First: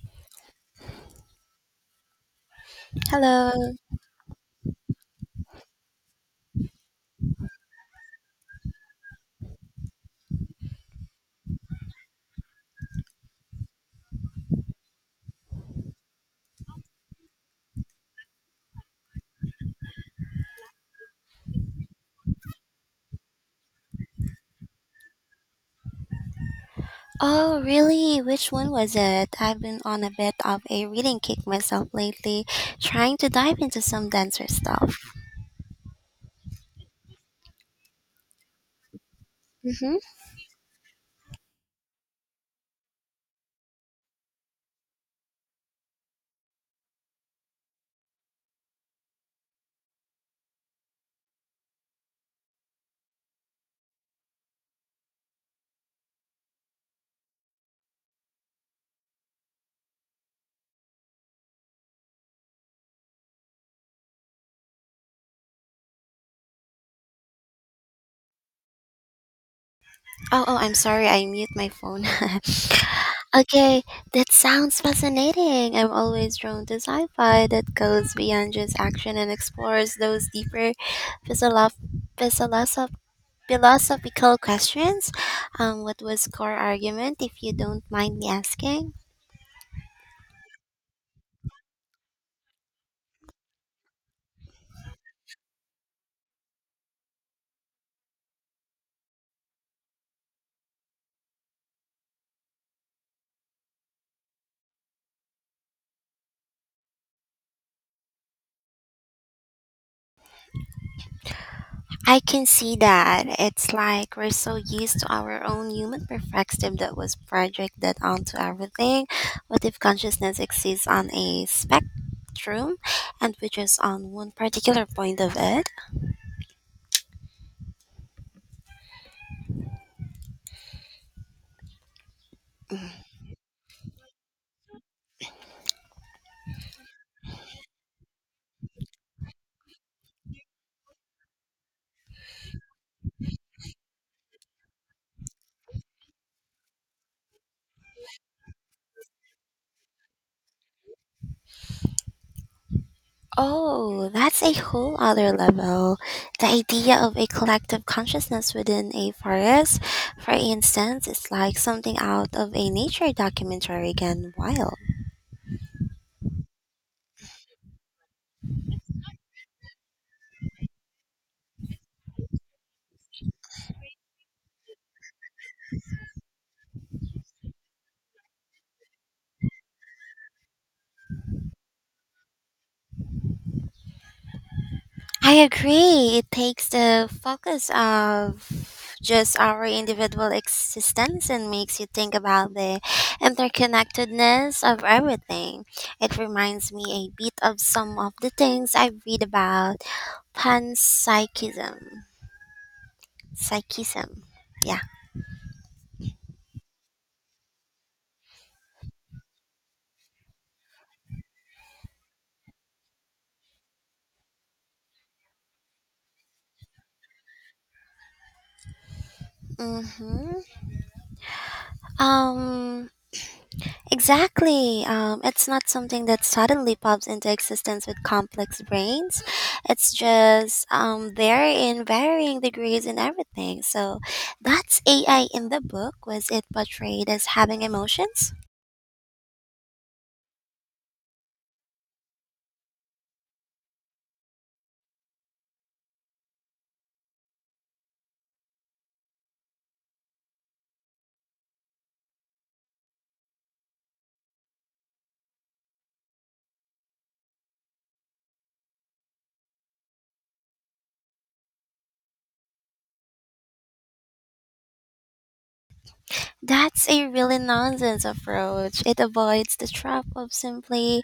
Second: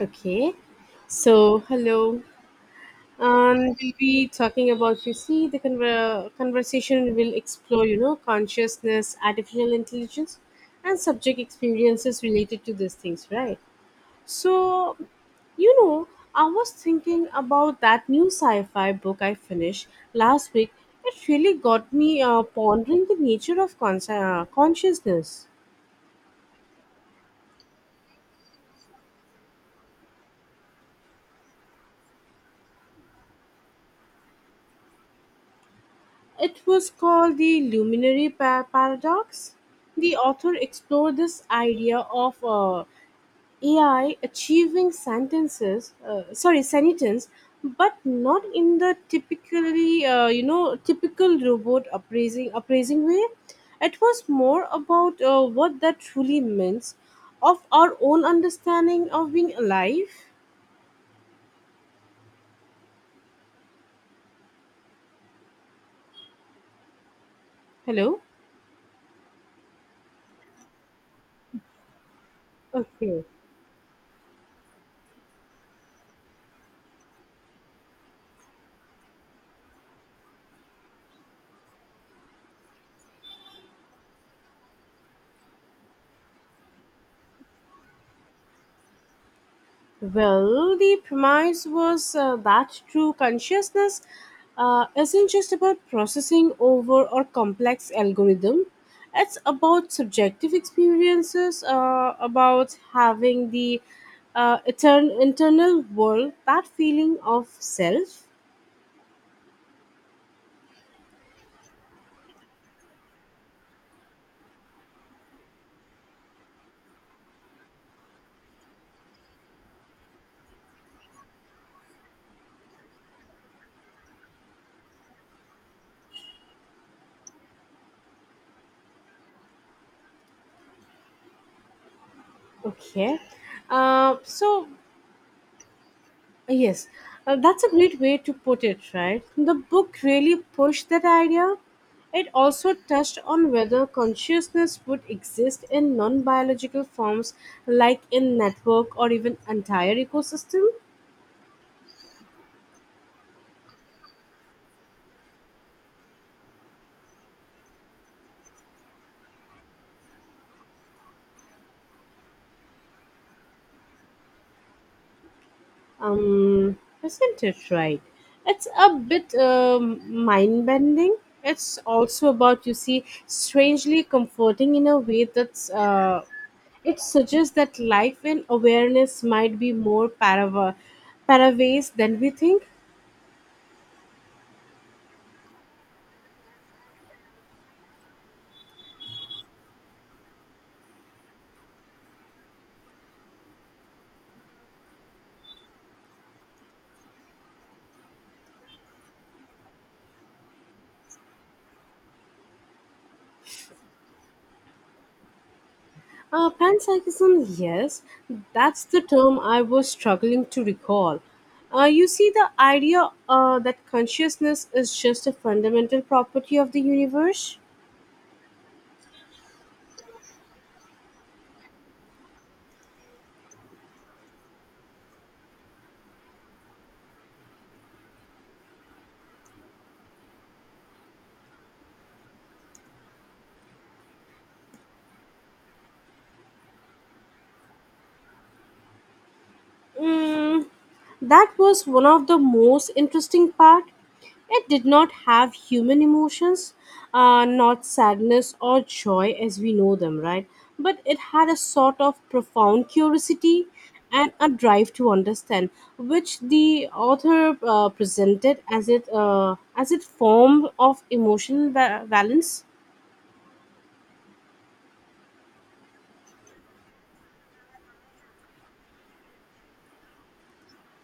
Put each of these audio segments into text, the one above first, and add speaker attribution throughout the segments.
Speaker 1: Okay, so hello.
Speaker 2: Hello.
Speaker 1: We'll be talking about. Conversation will explore consciousness, artificial intelligence, and subject experiences related to these things, right? So, you know, I was thinking about that new sci-fi book I finished last week. It really got me pondering the nature of consciousness.
Speaker 2: Oh, really? Which one was it? I've been on a bit of a reading kick myself lately, trying to dive into some denser stuff.
Speaker 1: It was called the Luminary Paradox.
Speaker 2: Mm-hmm.
Speaker 1: The author explored this idea of AI achieving sentences, sorry, sentence, but not in the typically, typical robot appraising way. It was more about what that truly means of our own understanding of being alive. Hello.
Speaker 2: Oh, I'm sorry. I mute my phone.
Speaker 1: Okay.
Speaker 2: Okay, that sounds fascinating. I'm always drawn to sci-fi that goes beyond just action and explores those deeper philosoph- philosoph- philosophical questions. What was core argument, if you don't mind me asking?
Speaker 1: Well, the premise was that true consciousness isn't just about processing over or complex algorithm. It's about subjective experiences, about having the internal world, that feeling of self.
Speaker 2: I can see that. It's like we're so used to our own human perfectionism that was projected onto everything. What if consciousness exists on a spectrum and we're just on one particular point of it?
Speaker 1: Okay. So yes, that's a great way to put it, right? The book really pushed that idea. It also touched on whether consciousness would exist in non biological forms like in network or even entire ecosystem.
Speaker 2: Oh, that's a whole other level. The idea of a collective consciousness within a forest, for instance, is like something out of a nature documentary again. Wild.
Speaker 1: Um, isn't it right? It's a bit mind bending. It's also about, you see, strangely comforting in a way that's. It suggests that life and awareness might be more paravase than we think.
Speaker 2: I agree. It takes the focus of just our individual existence and makes you think about the interconnectedness of everything. It reminds me a bit of some of the things I read about panpsychism. Psychism. Yeah.
Speaker 1: Panpsychism, yes, that's the term I was struggling to recall. You see, the idea that consciousness is just a fundamental property of the universe?
Speaker 2: Mm-hmm. Um Exactly. It's not something that suddenly pops into existence with complex brains. It's just there in varying degrees in everything. So that's AI in the book. Was it portrayed as having emotions?
Speaker 1: Mm, That was one of the most interesting part. It did not have human emotions, not sadness or joy as we know them, right? But it had a sort of profound curiosity and a drive to understand, which the author presented as it form of emotional balance.
Speaker 2: That's a really nonsense approach. It avoids the trap of simply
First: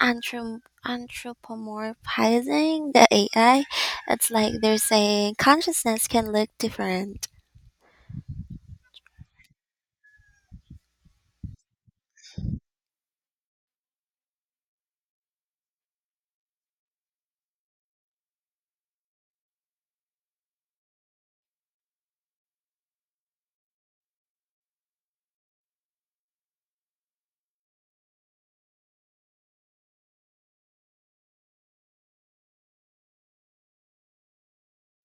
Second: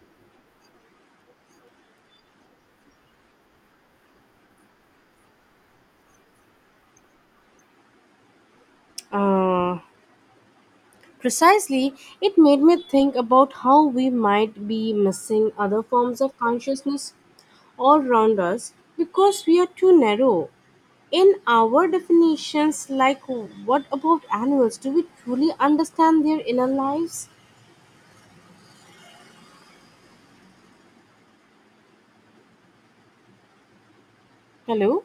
Speaker 2: anthropomorphizing the AI. It's like they're saying consciousness can look different.
Speaker 1: Uh, Precisely, it made me think about how we might be missing other forms of consciousness all round us, because we're too narrow in our definitions. Like, what about animals? Do we truly understand their inner lives? Hello.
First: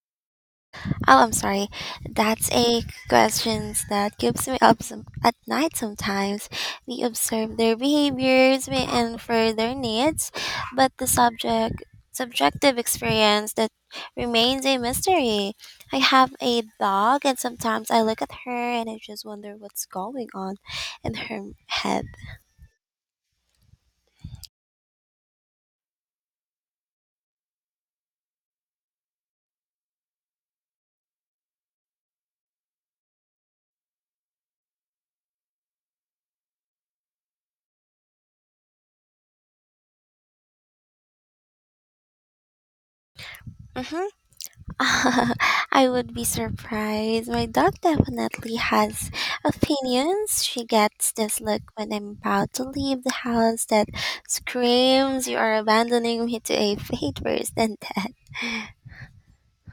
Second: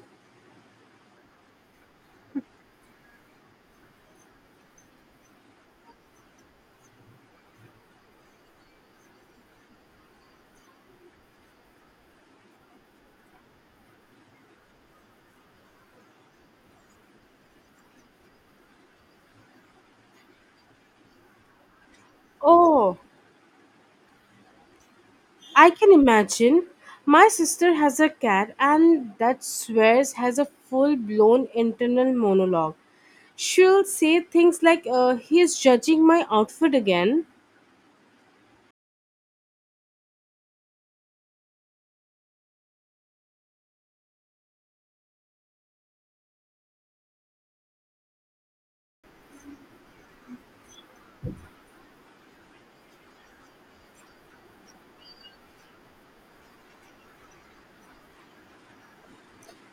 Speaker 2: Oh, I'm sorry. That's a question that keeps me up some, at night sometimes. We observe their behaviors, we infer their needs, but the subjective experience that remains a mystery. I have a dog and sometimes I look at her and I just wonder what's going on in her head.
Speaker 1: Oh, I can imagine. My sister has a cat and that swears has a full-blown internal monologue. She'll say things like, he is judging my outfit again.
Speaker 2: Mhm. I would be surprised. My dog definitely has opinions. She gets this look when I'm about to leave the house that screams, "You are abandoning me to a fate worse than death."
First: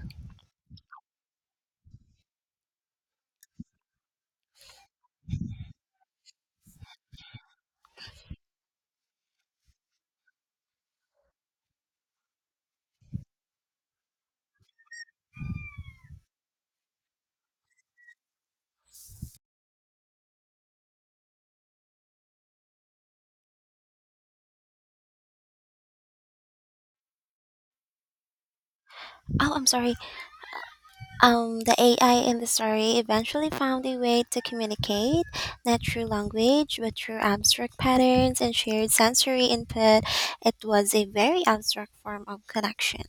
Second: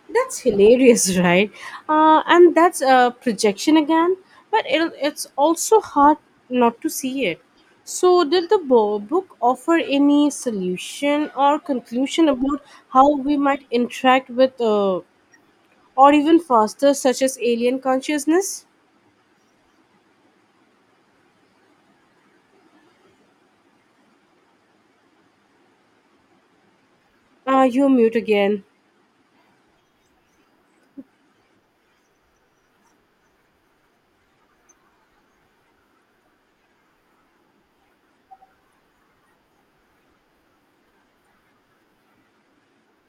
Speaker 1: That's hilarious, right? And that's projection again, but it's also hard not to see it. So, did the book offer any solution or conclusion about how we might interact with, or even faster, such as alien consciousness? You're mute again.
Speaker 2: Oh, I'm sorry. The AI in the story eventually found a way to communicate, not through language, but through abstract patterns and shared sensory input. It was a very abstract form of connection.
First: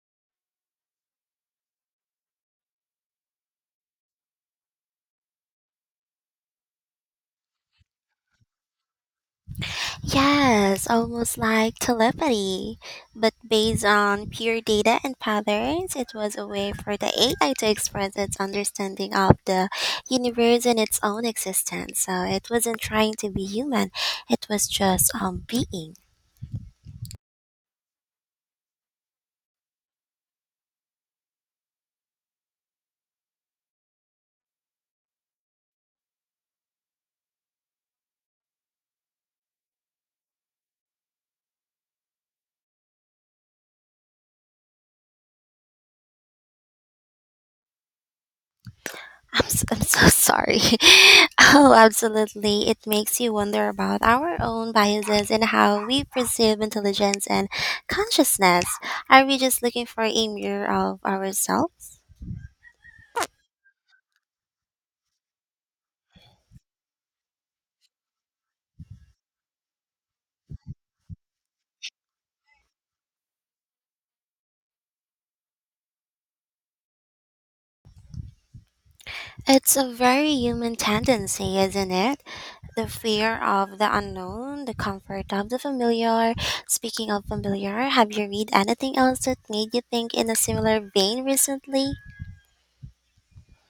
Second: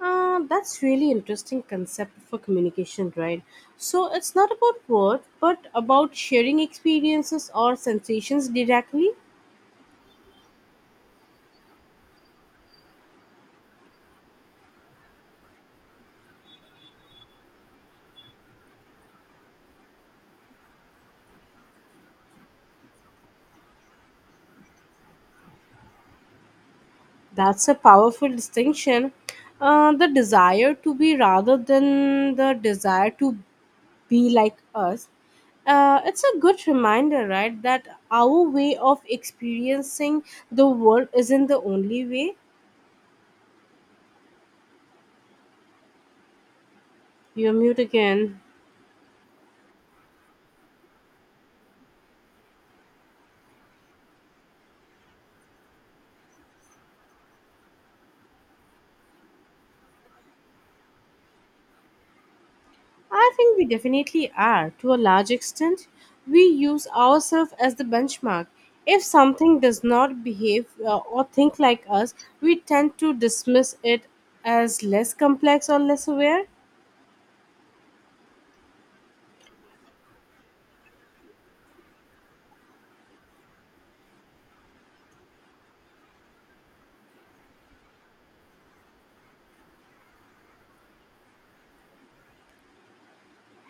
Speaker 1: That's really interesting concept for communication, right? So it's not about words, but about sharing experiences or sensations directly.
Speaker 2: Yes, almost like telepathy. But based on pure data and patterns, it was a way for the AI to express its understanding of the universe and its own existence. So it wasn't trying to be human, it was just being.
Speaker 1: That's a powerful distinction. The desire to be rather than the desire to be like us. It's a good reminder, right, that our way of experiencing the world isn't the only way. You're mute again.
Speaker 2: I'm so sorry. Oh, absolutely. It makes you wonder about our own biases and how we perceive intelligence and consciousness. Are we just looking for a mirror of ourselves?
Speaker 1: I think we definitely are. To a large extent, we use ourselves as the benchmark. If something does not behave or think like us, we tend to dismiss it as less complex or less aware.
Speaker 2: It's a very human tendency, isn't it? The fear of the unknown, the comfort of the familiar. Speaking of familiar, have you read anything else that made you think in a similar vein recently?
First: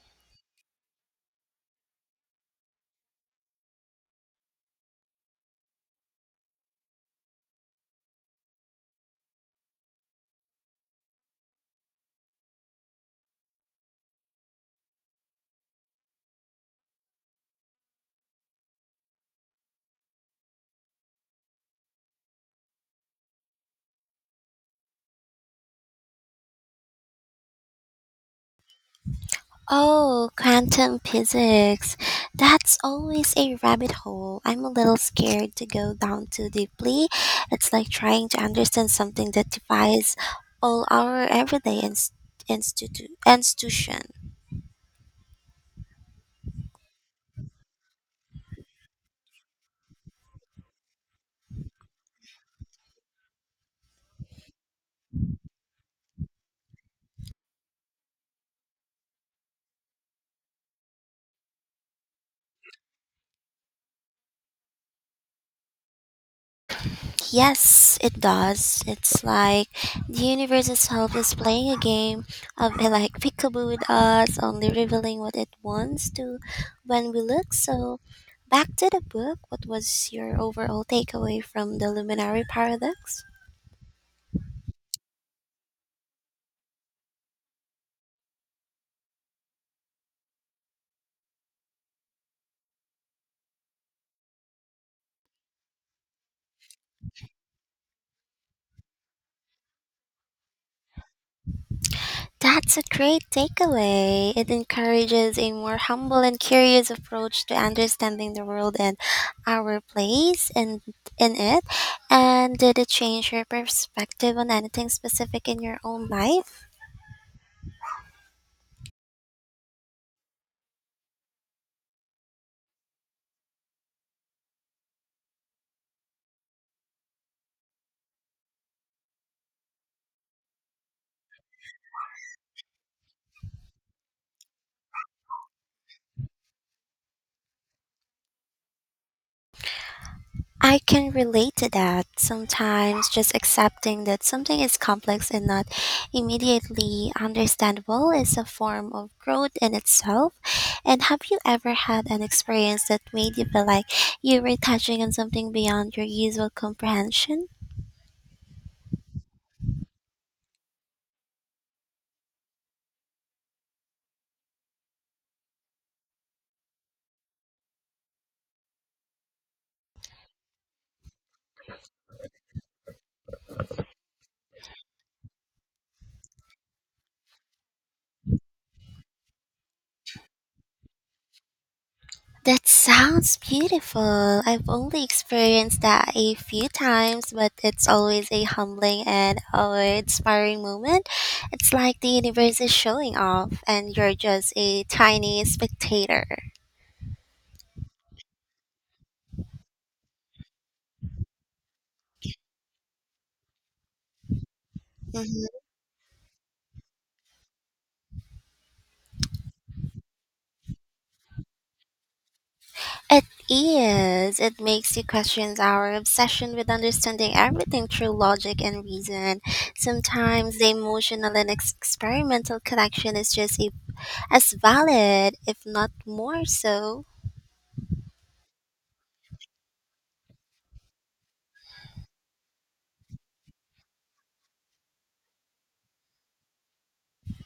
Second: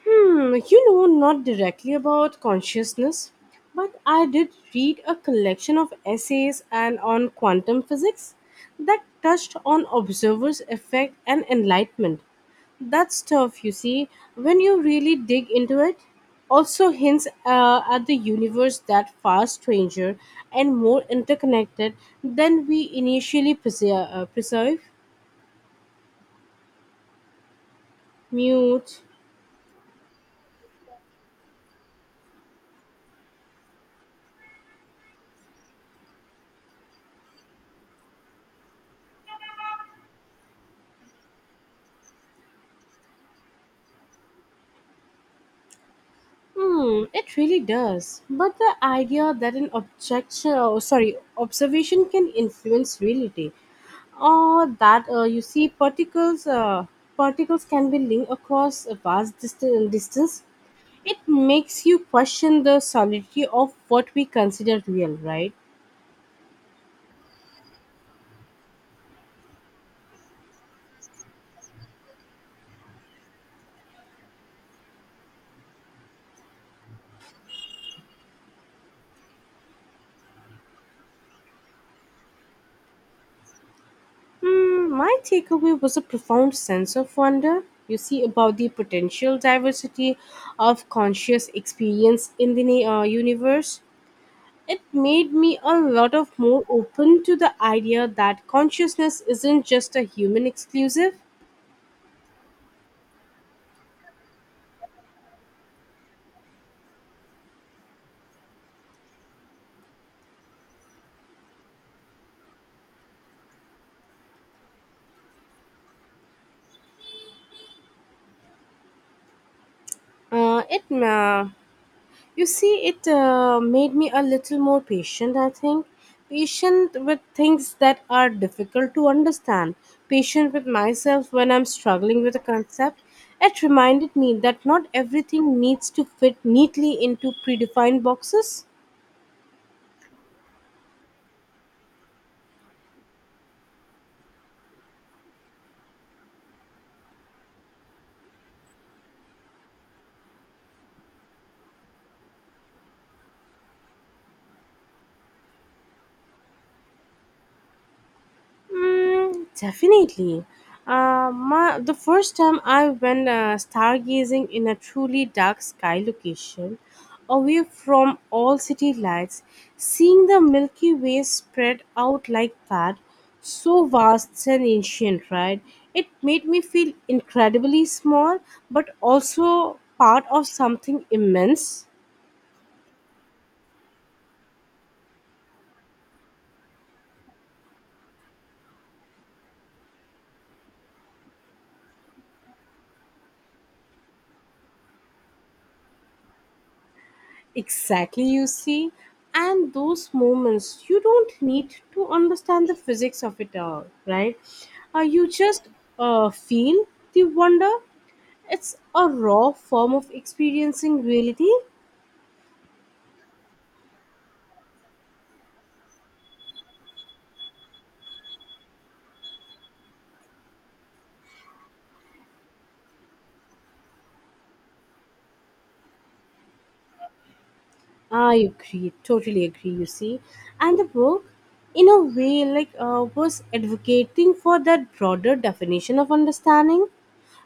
Speaker 1: Hmm, you know, not directly about consciousness, but I did read a collection of essays and on quantum physics that touched on observers' effect and enlightenment. That stuff, you see, when you really dig into it, also hints at the universe that far stranger and more interconnected than we initially perceive. Mute.
Speaker 2: Oh, quantum physics. That's always a rabbit hole. I'm a little scared to go down too deeply. It's like trying to understand something that defies all our everyday institution.
Speaker 1: Hmm, it really does. But the idea that an objection, oh, sorry, observation can influence reality, or that you see particles can be linked across a vast distance, it makes you question the solidity of what we consider real, right?
Speaker 2: Yes, it does. It's like the universe itself is playing a game of like peekaboo with us, only revealing what it wants to when we look. So, back to the book. What was your overall takeaway from the Luminary Paradox?
Speaker 1: Hmm, my takeaway was a profound sense of wonder. You see about the potential diversity of conscious experience in the universe. It made me a lot of more open to the idea that consciousness isn't just a human exclusive.
Speaker 2: That's a great takeaway. It encourages a more humble and curious approach to understanding the world and our place in it. And did it change your perspective on anything specific in your own life?
Speaker 1: Uh, it, uh, you see, it made me a little more patient. I think patient with things that are difficult to understand, patient with myself when I'm struggling with a concept. It reminded me that not everything needs to fit neatly into predefined boxes.
Speaker 2: I can relate to that. Sometimes just accepting that something is complex and not immediately understandable is a form of growth in itself. And have you ever had an experience that made you feel like you were touching on something beyond your usual comprehension?
Speaker 1: Mm, definitely. The first time I went stargazing in a truly dark sky location, away from all city lights, seeing the Milky Way spread out like that, so vast and ancient, right? It made me feel incredibly small, but also part of something immense.
Speaker 2: That sounds beautiful. I've only experienced that a few times, but it's always a humbling and awe-inspiring moment. It's like the universe is showing off, and you're just a tiny spectator.
Speaker 1: Exactly, you see. And those moments, you don't need to understand the physics of it all, right? You
Speaker 2: Mhm.
Speaker 1: just feel the wonder. It's a raw form of experiencing reality.
Speaker 2: It is. It makes you question our obsession with understanding everything through logic and reason. Sometimes the emotional and experimental connection is just as valid, if not more so.
Speaker 1: I agree, totally agree, you see. And the book, in a way, like was advocating for that broader definition of understanding,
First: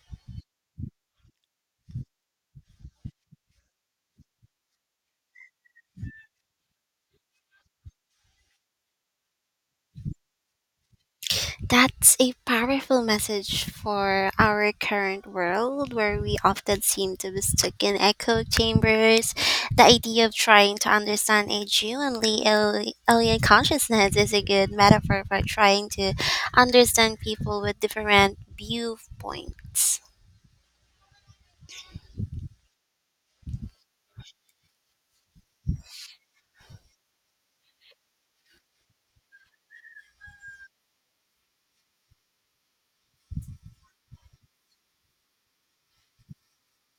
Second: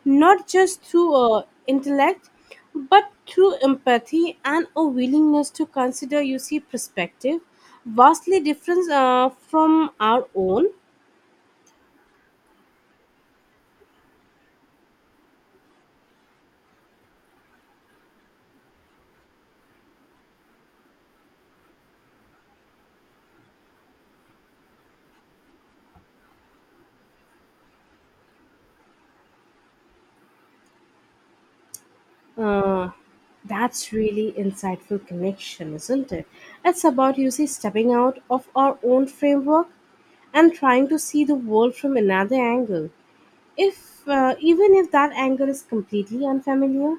Speaker 1: not just through intellect, but through empathy and a willingness to consider, you see, perspective vastly different from our own.
Speaker 2: That's a powerful message for our current world where we often seem to be stuck in echo chambers. The idea of trying to understand a genuinely alien consciousness is a good metaphor for trying to understand people with different viewpoints.
Speaker 1: Uh, that's really insightful connection, isn't it? It's about you see stepping out of our own framework and trying to see the world from another angle if even if that angle is completely unfamiliar.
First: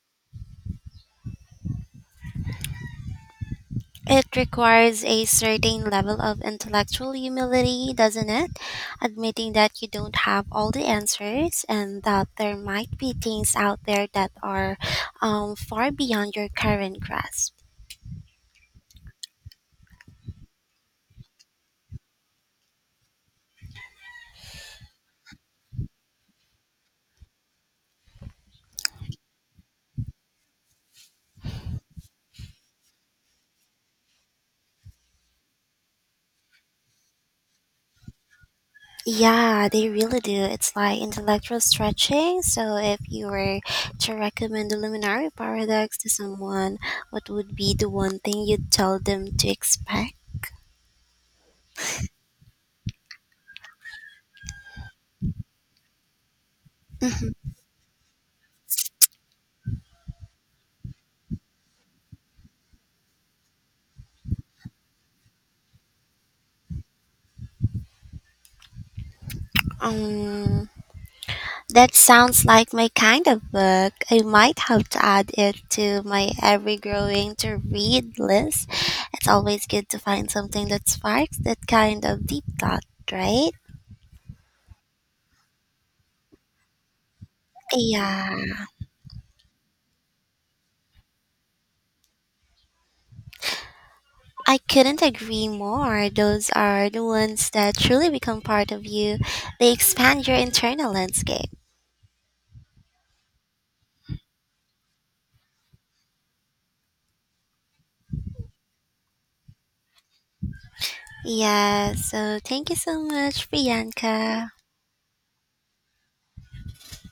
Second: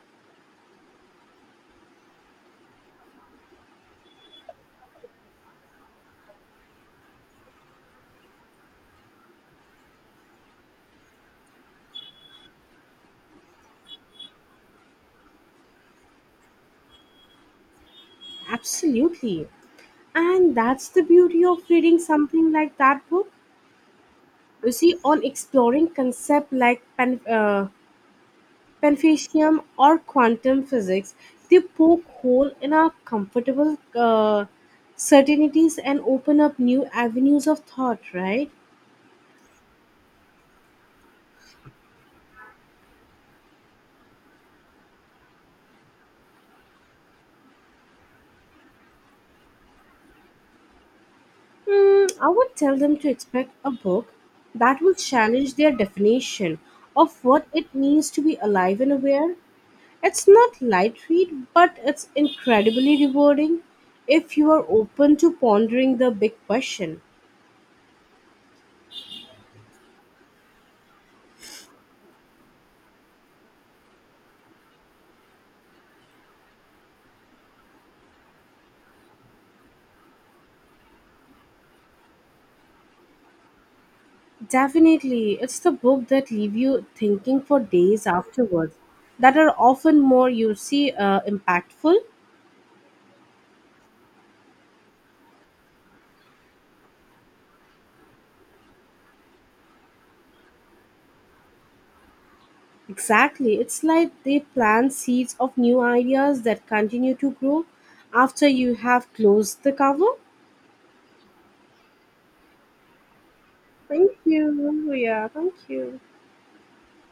Speaker 2: It requires a certain level of intellectual humility, doesn't it? Admitting that you don't have all the answers and that there might be things out there that are far beyond your current grasp.
Speaker 1: Absolutely, and that's the beauty of reading something like that book, you see, on exploring concepts like panpsychism or quantum physics. They poke hole in our comfortable certainties and open up new avenues of thought, right?
Speaker 2: Yeah, they really do. It's like intellectual stretching. So, if you were to recommend the Luminary Paradox to someone, what would be the one thing you'd tell them to expect?
Speaker 1: Hmm, I would tell them to expect a book that will challenge their definition of what
Speaker 2: Mhm.
Speaker 1: it means to be alive and aware. It's not light read, but it's incredibly rewarding if you are open to pondering the big question.
Speaker 2: Um, That sounds like my kind of book. I might have to add it to my ever growing to read list. It's always good to find something that sparks that kind of deep thought, right?
Speaker 1: Definitely, it's the book that leave you thinking for days
Speaker 2: Yeah,
Speaker 1: afterwards that are often more impactful.
Speaker 2: I couldn't agree more. Those are the ones that truly become part of you. They expand your internal landscape.
Speaker 1: Exactly. It's like they plant seeds of new ideas that continue to grow after you have closed the cover.
Speaker 2: Yeah, so thank you so much,
Speaker 1: Thank
Speaker 2: Priyanka.
Speaker 1: you. Yeah, thank you.